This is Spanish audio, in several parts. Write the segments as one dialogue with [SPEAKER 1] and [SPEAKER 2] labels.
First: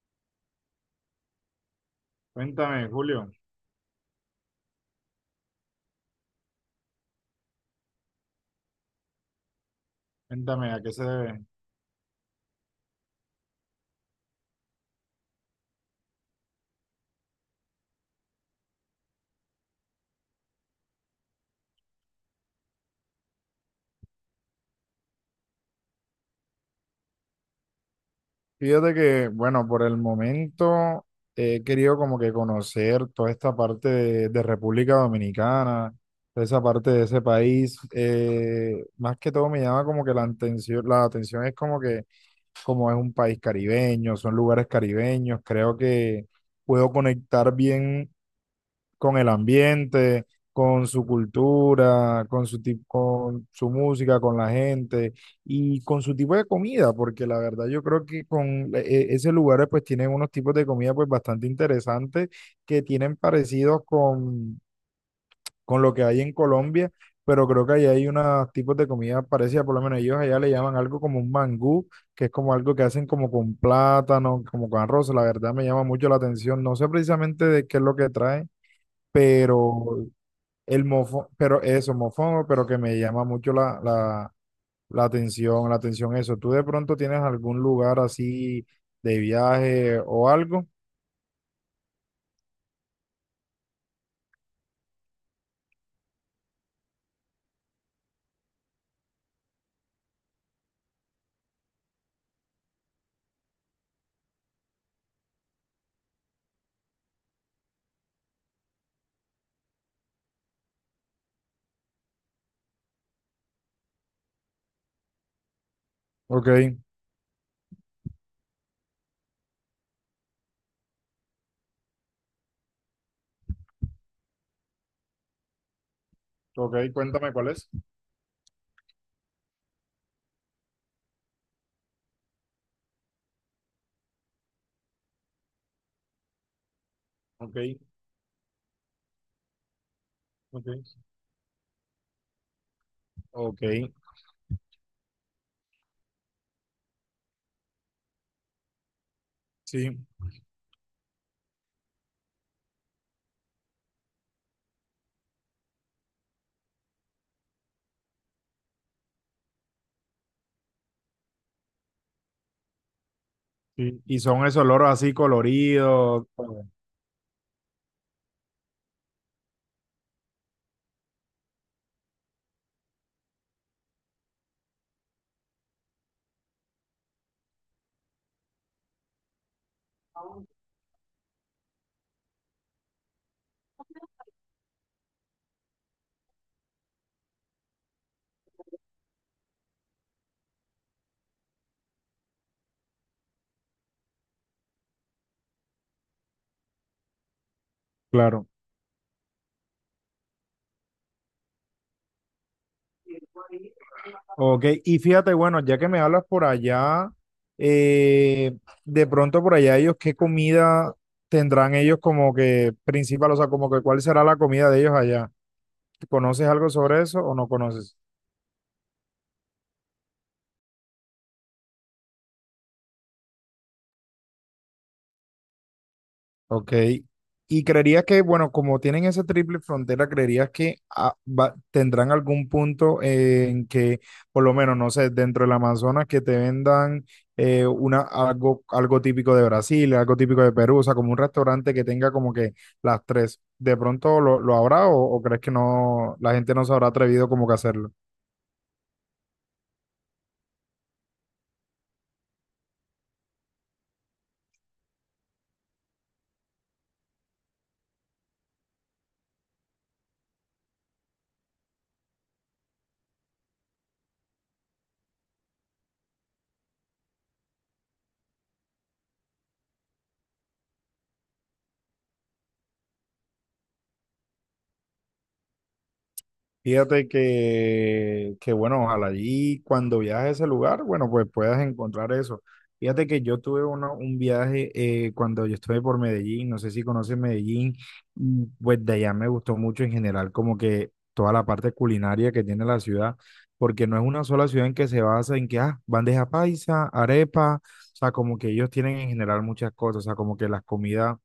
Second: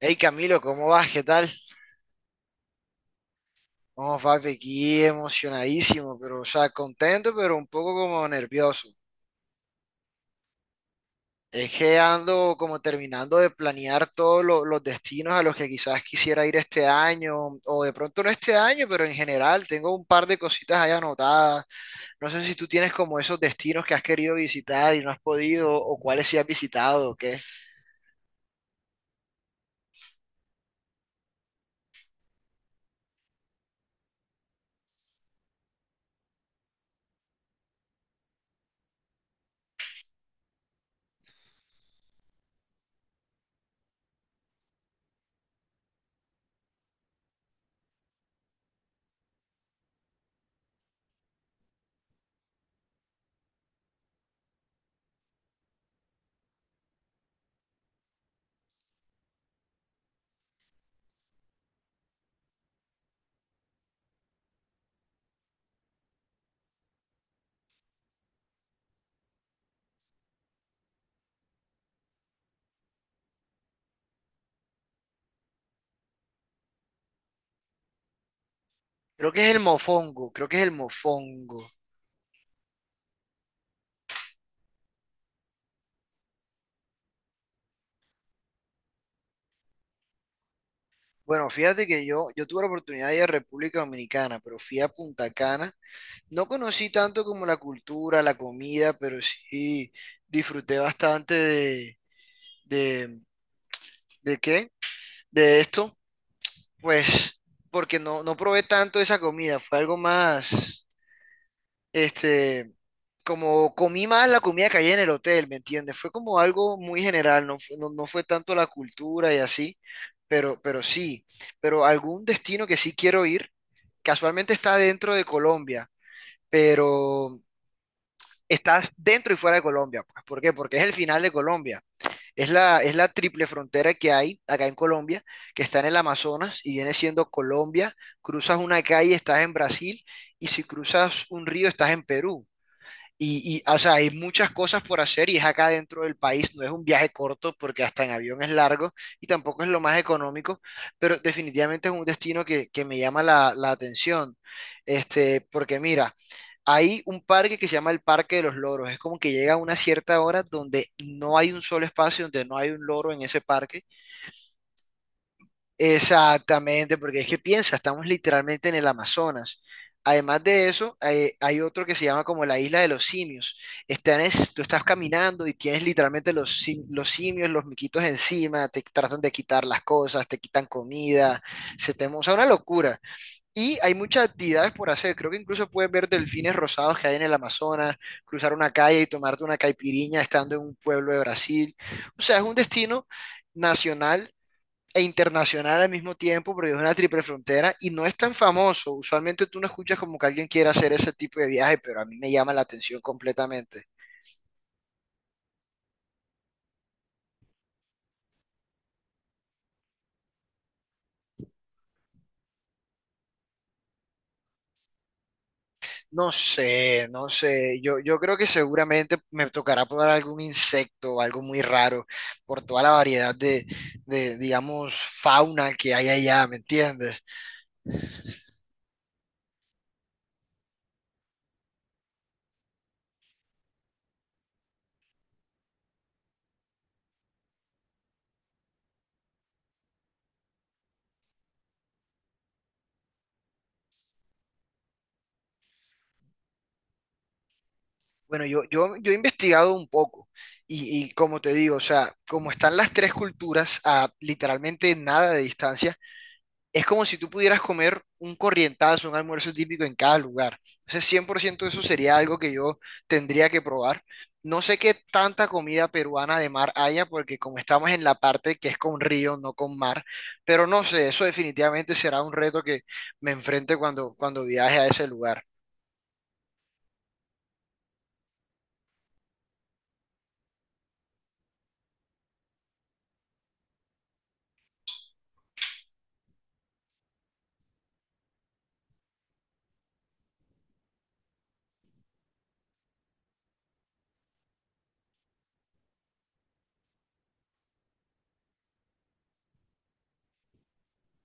[SPEAKER 1] Hey Camilo, ¿cómo vas? ¿Qué tal?
[SPEAKER 2] Cuéntame, Julio,
[SPEAKER 1] Vamos, papi, aquí emocionadísimo, pero, o sea, contento, pero un poco como nervioso.
[SPEAKER 2] cuéntame a qué se debe.
[SPEAKER 1] Es que ando como terminando de planear los destinos a los que quizás quisiera ir este año, o de pronto no este año, pero en general tengo un par de cositas ahí anotadas. No sé si tú tienes como esos destinos que has querido visitar y no has podido, o cuáles sí has visitado, o qué.
[SPEAKER 2] Fíjate que, bueno, por el momento he querido como que conocer toda esta parte de República Dominicana, toda esa parte de ese país. Más que todo me llama como que la atención es como que como es un país caribeño, son lugares caribeños, creo que puedo conectar bien con el ambiente, con su cultura, con su, con su música, con la gente y con su tipo de comida, porque la verdad yo creo que con ese lugar pues tienen unos tipos de comida pues bastante interesantes que tienen parecidos con lo que hay en Colombia, pero creo que allá hay unos tipos de comida parecida, por lo menos ellos allá le llaman algo como un mangú, que es como algo que hacen como con plátano, como con arroz, la verdad me llama mucho la atención, no sé precisamente de qué es lo que trae
[SPEAKER 1] Creo que es el
[SPEAKER 2] pero
[SPEAKER 1] Mofongo, creo que es el
[SPEAKER 2] el mofo, pero
[SPEAKER 1] Mofongo.
[SPEAKER 2] eso, mofongo, pero que me llama mucho la atención eso. ¿Tú de pronto tienes algún lugar así de viaje o algo?
[SPEAKER 1] Bueno, fíjate que yo tuve la oportunidad de ir a República Dominicana, pero fui a Punta Cana. No conocí tanto como la cultura, la comida, pero sí disfruté bastante de, ¿de qué? De esto, pues, porque no probé tanto esa comida, fue algo más, este, como comí más la comida que había en el hotel, ¿me entiendes? Fue como
[SPEAKER 2] Ok,
[SPEAKER 1] algo muy general, no fue, no fue tanto la cultura y así, pero sí, pero algún destino que sí quiero ir. Casualmente está dentro de Colombia,
[SPEAKER 2] ok, cuéntame
[SPEAKER 1] pero
[SPEAKER 2] cuál es.
[SPEAKER 1] estás dentro y fuera de Colombia. Pues, ¿por qué? Porque es el final de Colombia. Es la triple frontera que hay acá en Colombia, que está en el Amazonas y viene siendo
[SPEAKER 2] Ok,
[SPEAKER 1] Colombia. Cruzas una calle, estás en Brasil, y si
[SPEAKER 2] ok,
[SPEAKER 1] cruzas un río, estás en Perú.
[SPEAKER 2] ok,
[SPEAKER 1] O sea, hay muchas cosas por hacer y es acá dentro del país, no es un viaje corto porque hasta en avión es largo y tampoco es lo
[SPEAKER 2] sí,
[SPEAKER 1] más económico, pero definitivamente es un destino que me llama la atención. Este, porque mira, hay un parque que se llama el Parque de los Loros, es como que llega a una cierta hora donde no hay un solo espacio, donde no hay un loro en ese parque.
[SPEAKER 2] sí. Y son esos loros así coloridos.
[SPEAKER 1] Exactamente, porque es que piensa, estamos literalmente en el Amazonas. Además de eso, hay otro que se llama como la isla de los simios. Tú estás caminando y tienes literalmente los simios, los miquitos encima, te tratan de quitar las cosas, te quitan comida, o sea, una locura. Y hay muchas actividades por hacer. Creo que incluso puedes ver delfines rosados que hay en el Amazonas, cruzar una calle y tomarte una caipiriña estando en un pueblo de Brasil. O sea, es un destino nacional e internacional al mismo tiempo, porque es una triple frontera y no es tan
[SPEAKER 2] Claro.
[SPEAKER 1] famoso. Usualmente tú no escuchas como que alguien quiera hacer ese tipo de viaje, pero a mí me llama la atención completamente.
[SPEAKER 2] Ok, y fíjate, bueno, ya que me hablas por allá, eh, de pronto por allá ellos, ¿qué comida tendrán ellos como que principal? O sea, como que cuál será la comida de ellos allá.
[SPEAKER 1] No
[SPEAKER 2] ¿Conoces algo sobre
[SPEAKER 1] sé,
[SPEAKER 2] eso
[SPEAKER 1] no
[SPEAKER 2] o no
[SPEAKER 1] sé. Yo,
[SPEAKER 2] conoces?
[SPEAKER 1] yo creo que seguramente me tocará probar algún insecto o algo muy raro por toda la variedad de, digamos, fauna que hay allá, ¿me
[SPEAKER 2] Ok.
[SPEAKER 1] entiendes?
[SPEAKER 2] Y creerías que, bueno, como tienen esa triple frontera, creerías que ah, tendrán algún punto en que, por lo menos, no sé, dentro del Amazonas, que te vendan algo, algo típico de Brasil, algo típico de Perú, o sea, como un restaurante que tenga como que las tres. ¿De pronto lo habrá o crees que no, la gente no se habrá atrevido como que a hacerlo?
[SPEAKER 1] Bueno, yo he investigado un poco. Como te digo, o sea, como están las tres culturas a literalmente nada de distancia, es como si tú pudieras comer un corrientazo, un almuerzo típico en cada lugar. Entonces, 100% eso sería algo que yo tendría que probar. No sé qué tanta comida peruana de mar haya, porque como estamos en la parte que es con río, no con mar, pero no sé, eso definitivamente será un reto que me enfrente cuando viaje a ese lugar.
[SPEAKER 2] Fíjate que, bueno, ojalá allí cuando viajes a ese lugar, bueno, pues puedas encontrar eso. Fíjate que yo tuve un viaje cuando yo estuve por Medellín, no sé si conoces Medellín, y, pues de allá me gustó mucho en general como que toda la parte culinaria que tiene la ciudad, porque no es una sola ciudad en que se basa en que, ah, bandeja paisa, arepa, o sea, como que ellos tienen en general muchas cosas, o sea, como que las comidas,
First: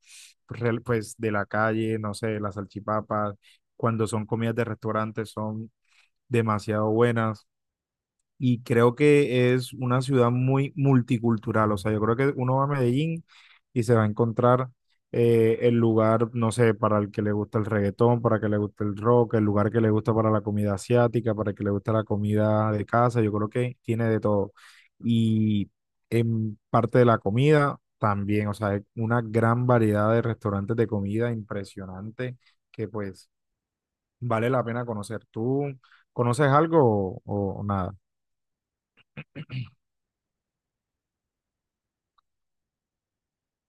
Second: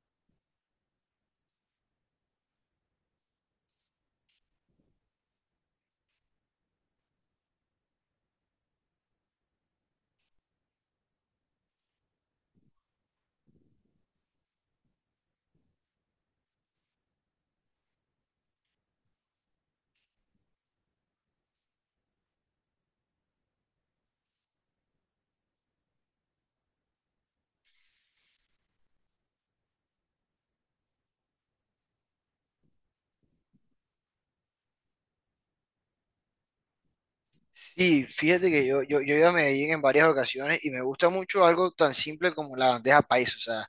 [SPEAKER 2] pues, de la calle, no sé, las salchipapas cuando son comidas de restaurantes son demasiado buenas y creo que es una ciudad muy multicultural. O sea, yo creo que uno va a Medellín y se va a encontrar el lugar, no sé, para el que le gusta el reggaetón, para el que le gusta el rock, el lugar que le gusta para la comida asiática, para el que le gusta la comida de casa. Yo creo que tiene de todo. Y en parte de la comida también, o sea, hay una gran variedad de restaurantes de comida impresionante que pues vale la pena conocer. ¿Tú conoces algo o nada?
[SPEAKER 1] Y fíjate que yo he ido a Medellín en varias ocasiones y me gusta mucho algo tan simple como la bandeja paisa. O sea,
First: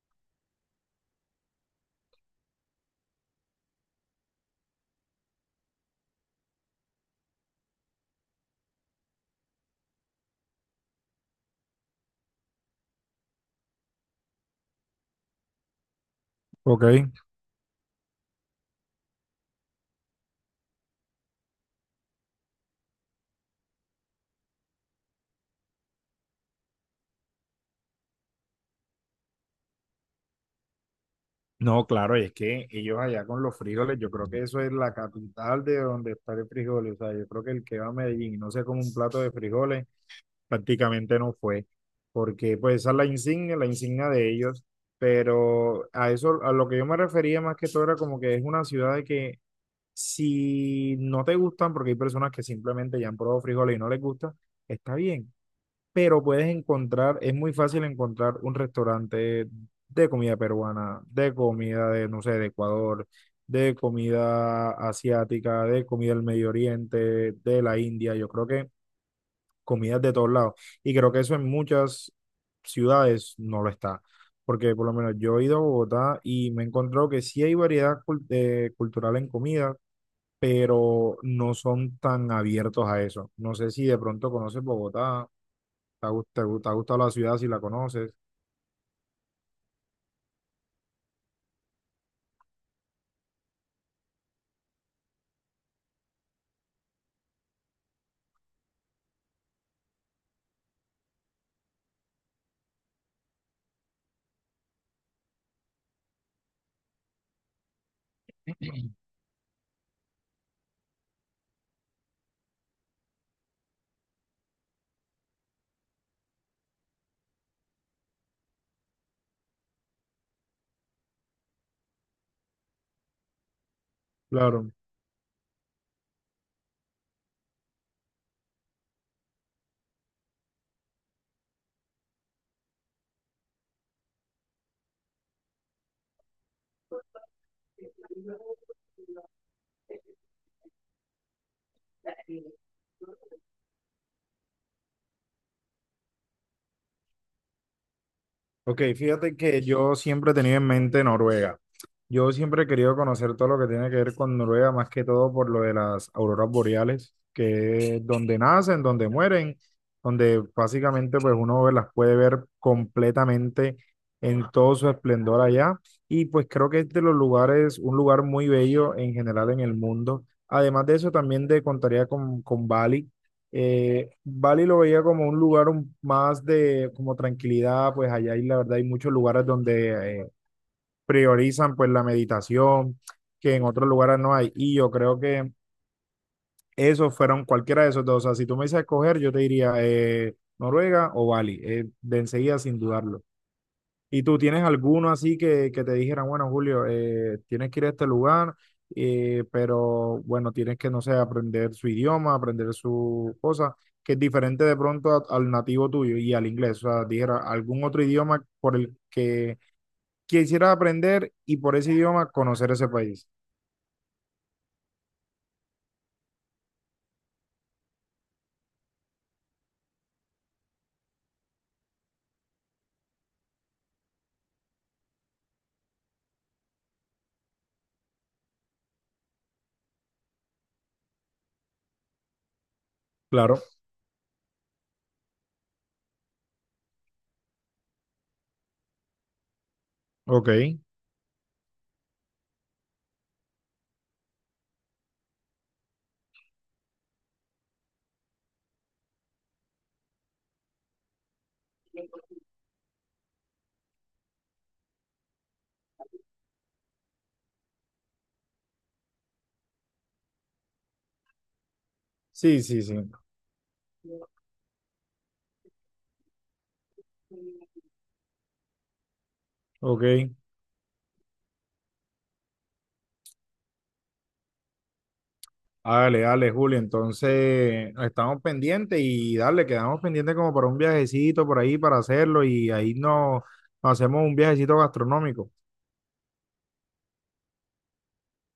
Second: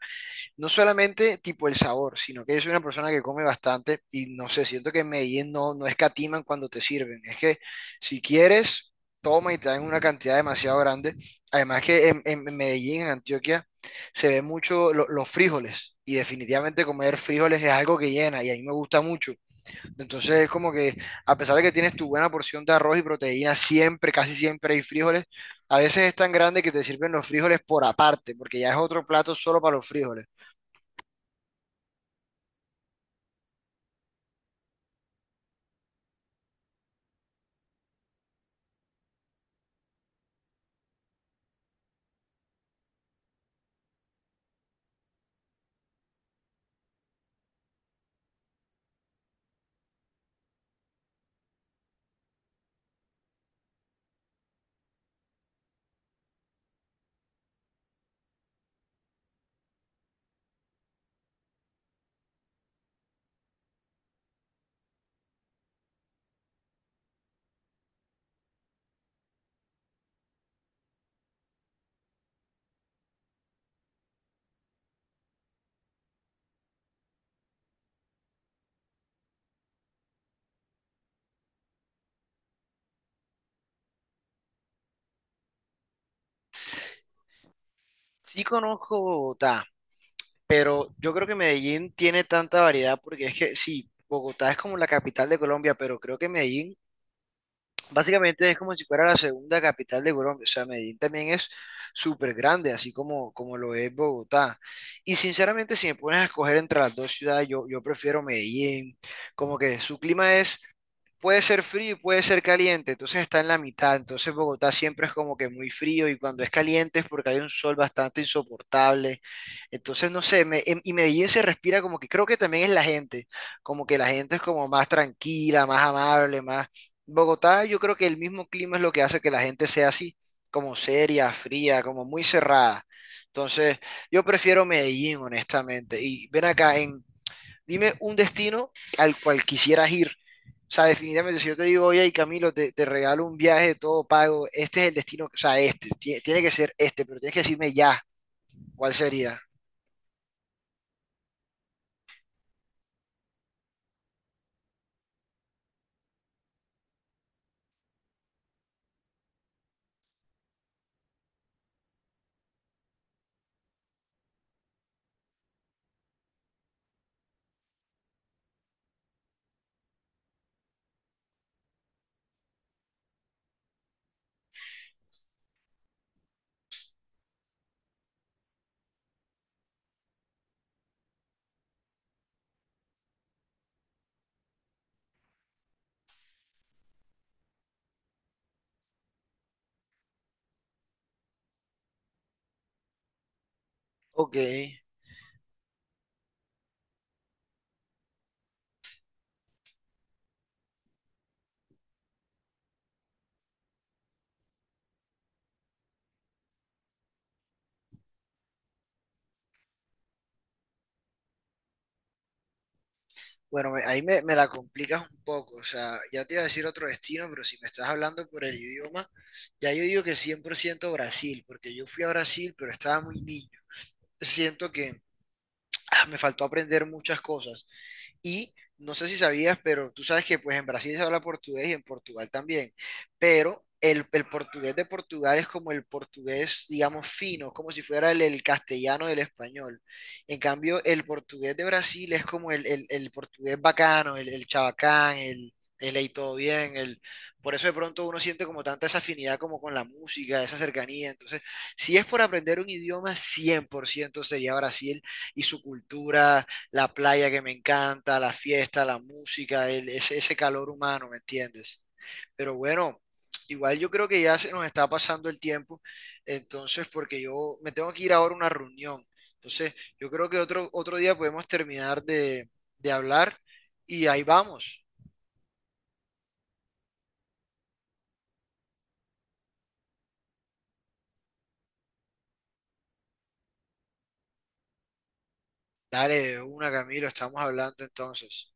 [SPEAKER 1] no solamente tipo el sabor, sino que yo soy una persona que come bastante y no sé, siento que en Medellín no escatiman cuando te sirven. Es que si quieres, toma y te dan una cantidad demasiado grande. Además que en Medellín, en Antioquia, se ve mucho los frijoles y definitivamente
[SPEAKER 2] Ok.
[SPEAKER 1] comer frijoles es algo que llena y a mí me gusta mucho. Entonces es como que a pesar de que tienes tu buena porción de arroz y proteína, siempre, casi siempre hay frijoles. A veces es tan grande que te sirven los frijoles por aparte, porque ya es otro plato solo para los frijoles.
[SPEAKER 2] No, claro, y es que ellos allá con los frijoles, yo creo que eso es la capital de donde está el frijoles. O sea, yo creo que el que va a Medellín y no se come un plato de frijoles, prácticamente no fue. Porque pues esa es la insignia de ellos. Pero a eso, a lo que yo me refería más que todo era como que es una ciudad de que si no te gustan, porque hay personas que simplemente ya han probado frijoles y no les gusta, está bien. Pero puedes encontrar, es muy fácil encontrar un restaurante de comida peruana, de comida no sé, de Ecuador, de comida asiática, de comida del Medio Oriente, de la India, yo creo que comidas de todos lados. Y creo que eso en muchas ciudades no lo está. Porque por lo menos yo he ido a Bogotá y me he encontrado que sí hay variedad cultural en comida, pero no son tan abiertos a eso. No sé si de pronto conoces Bogotá te ha, te ha gustado la ciudad si la conoces.
[SPEAKER 1] Sí conozco Bogotá, pero yo creo que Medellín tiene tanta variedad porque es que sí, Bogotá es como la capital de Colombia, pero creo que Medellín básicamente es como si fuera la segunda capital de Colombia. O sea, Medellín también es súper grande, así como lo es Bogotá. Y sinceramente, si me pones a escoger entre las dos ciudades, yo prefiero Medellín. Como que su clima es puede ser frío y puede ser caliente, entonces está en la mitad, entonces Bogotá siempre es como que muy frío y cuando es caliente es porque hay un sol bastante insoportable, entonces no sé, y Medellín se respira como que creo que también es la gente, como que la gente es como
[SPEAKER 2] Claro.
[SPEAKER 1] más tranquila, más amable, más... Bogotá yo creo que el mismo clima es lo que hace que la gente sea así, como seria, fría, como muy cerrada, entonces yo prefiero Medellín honestamente, y ven acá en... Dime un destino al cual quisieras ir. O sea, definitivamente, si yo te digo, oye, Camilo, te regalo un viaje todo pago, este es el destino, o sea, este, tiene que ser este, pero tienes que decirme ya,
[SPEAKER 2] Ok,
[SPEAKER 1] ¿cuál
[SPEAKER 2] fíjate
[SPEAKER 1] sería?
[SPEAKER 2] que yo siempre he tenido en mente Noruega. Yo siempre he querido conocer todo lo que tiene que ver con Noruega, más que todo por lo de las auroras boreales, que es donde nacen, donde mueren, donde básicamente pues las puede ver completamente en todo su esplendor allá. Y pues creo que es de los lugares, un lugar muy bello en general en el mundo. Además de eso, también te contaría con Bali. Bali lo veía como un lugar más de como tranquilidad, pues allá hay, la verdad hay muchos lugares donde priorizan pues la meditación, que en otros lugares no hay. Y yo creo que esos fueron cualquiera de esos dos. O sea, si tú me dices escoger, yo te diría Noruega o Bali, de enseguida sin dudarlo. ¿Y
[SPEAKER 1] Ok,
[SPEAKER 2] tú tienes alguno así que te dijeran, bueno, Julio, tienes que ir a este lugar, pero bueno, tienes que, no sé, aprender su idioma, aprender su cosa, que es diferente de pronto al nativo tuyo y al inglés? O sea, dijera, algún otro idioma por el que quisieras aprender y por ese idioma conocer ese país.
[SPEAKER 1] bueno, ahí me la complicas un poco, o sea, ya te iba a decir otro destino, pero si me estás hablando por el idioma, ya yo digo que 100% Brasil, porque yo fui a Brasil, pero estaba muy niño. Siento que ah, me faltó aprender muchas cosas. Y no sé si sabías, pero tú sabes que pues en Brasil se habla portugués y en Portugal también,
[SPEAKER 2] Claro,
[SPEAKER 1] pero el portugués de Portugal es como el portugués, digamos, fino, como si fuera el castellano del español. En
[SPEAKER 2] ok.
[SPEAKER 1] cambio, el portugués de Brasil es como el portugués bacano, el chabacán, el "Ey, todo bien, el... Por eso de pronto uno siente como tanta esa afinidad como con la música, esa cercanía. Entonces, si es por aprender un idioma, 100% sería Brasil y su cultura, la playa que me encanta, la fiesta, la música, ese, ese calor humano, ¿me entiendes? Pero
[SPEAKER 2] Sí, sí, sí.
[SPEAKER 1] bueno, igual yo creo que ya se nos está pasando el tiempo, entonces porque yo me tengo que ir ahora a una reunión. Entonces, yo creo
[SPEAKER 2] Ok.
[SPEAKER 1] que otro día podemos terminar de hablar y ahí vamos.
[SPEAKER 2] Dale, dale, Julio. Entonces, estamos pendientes y dale, quedamos pendientes como para un viajecito por ahí para hacerlo y ahí nos, nos hacemos un viajecito gastronómico.
[SPEAKER 1] Dale, una, Camilo, estamos hablando entonces.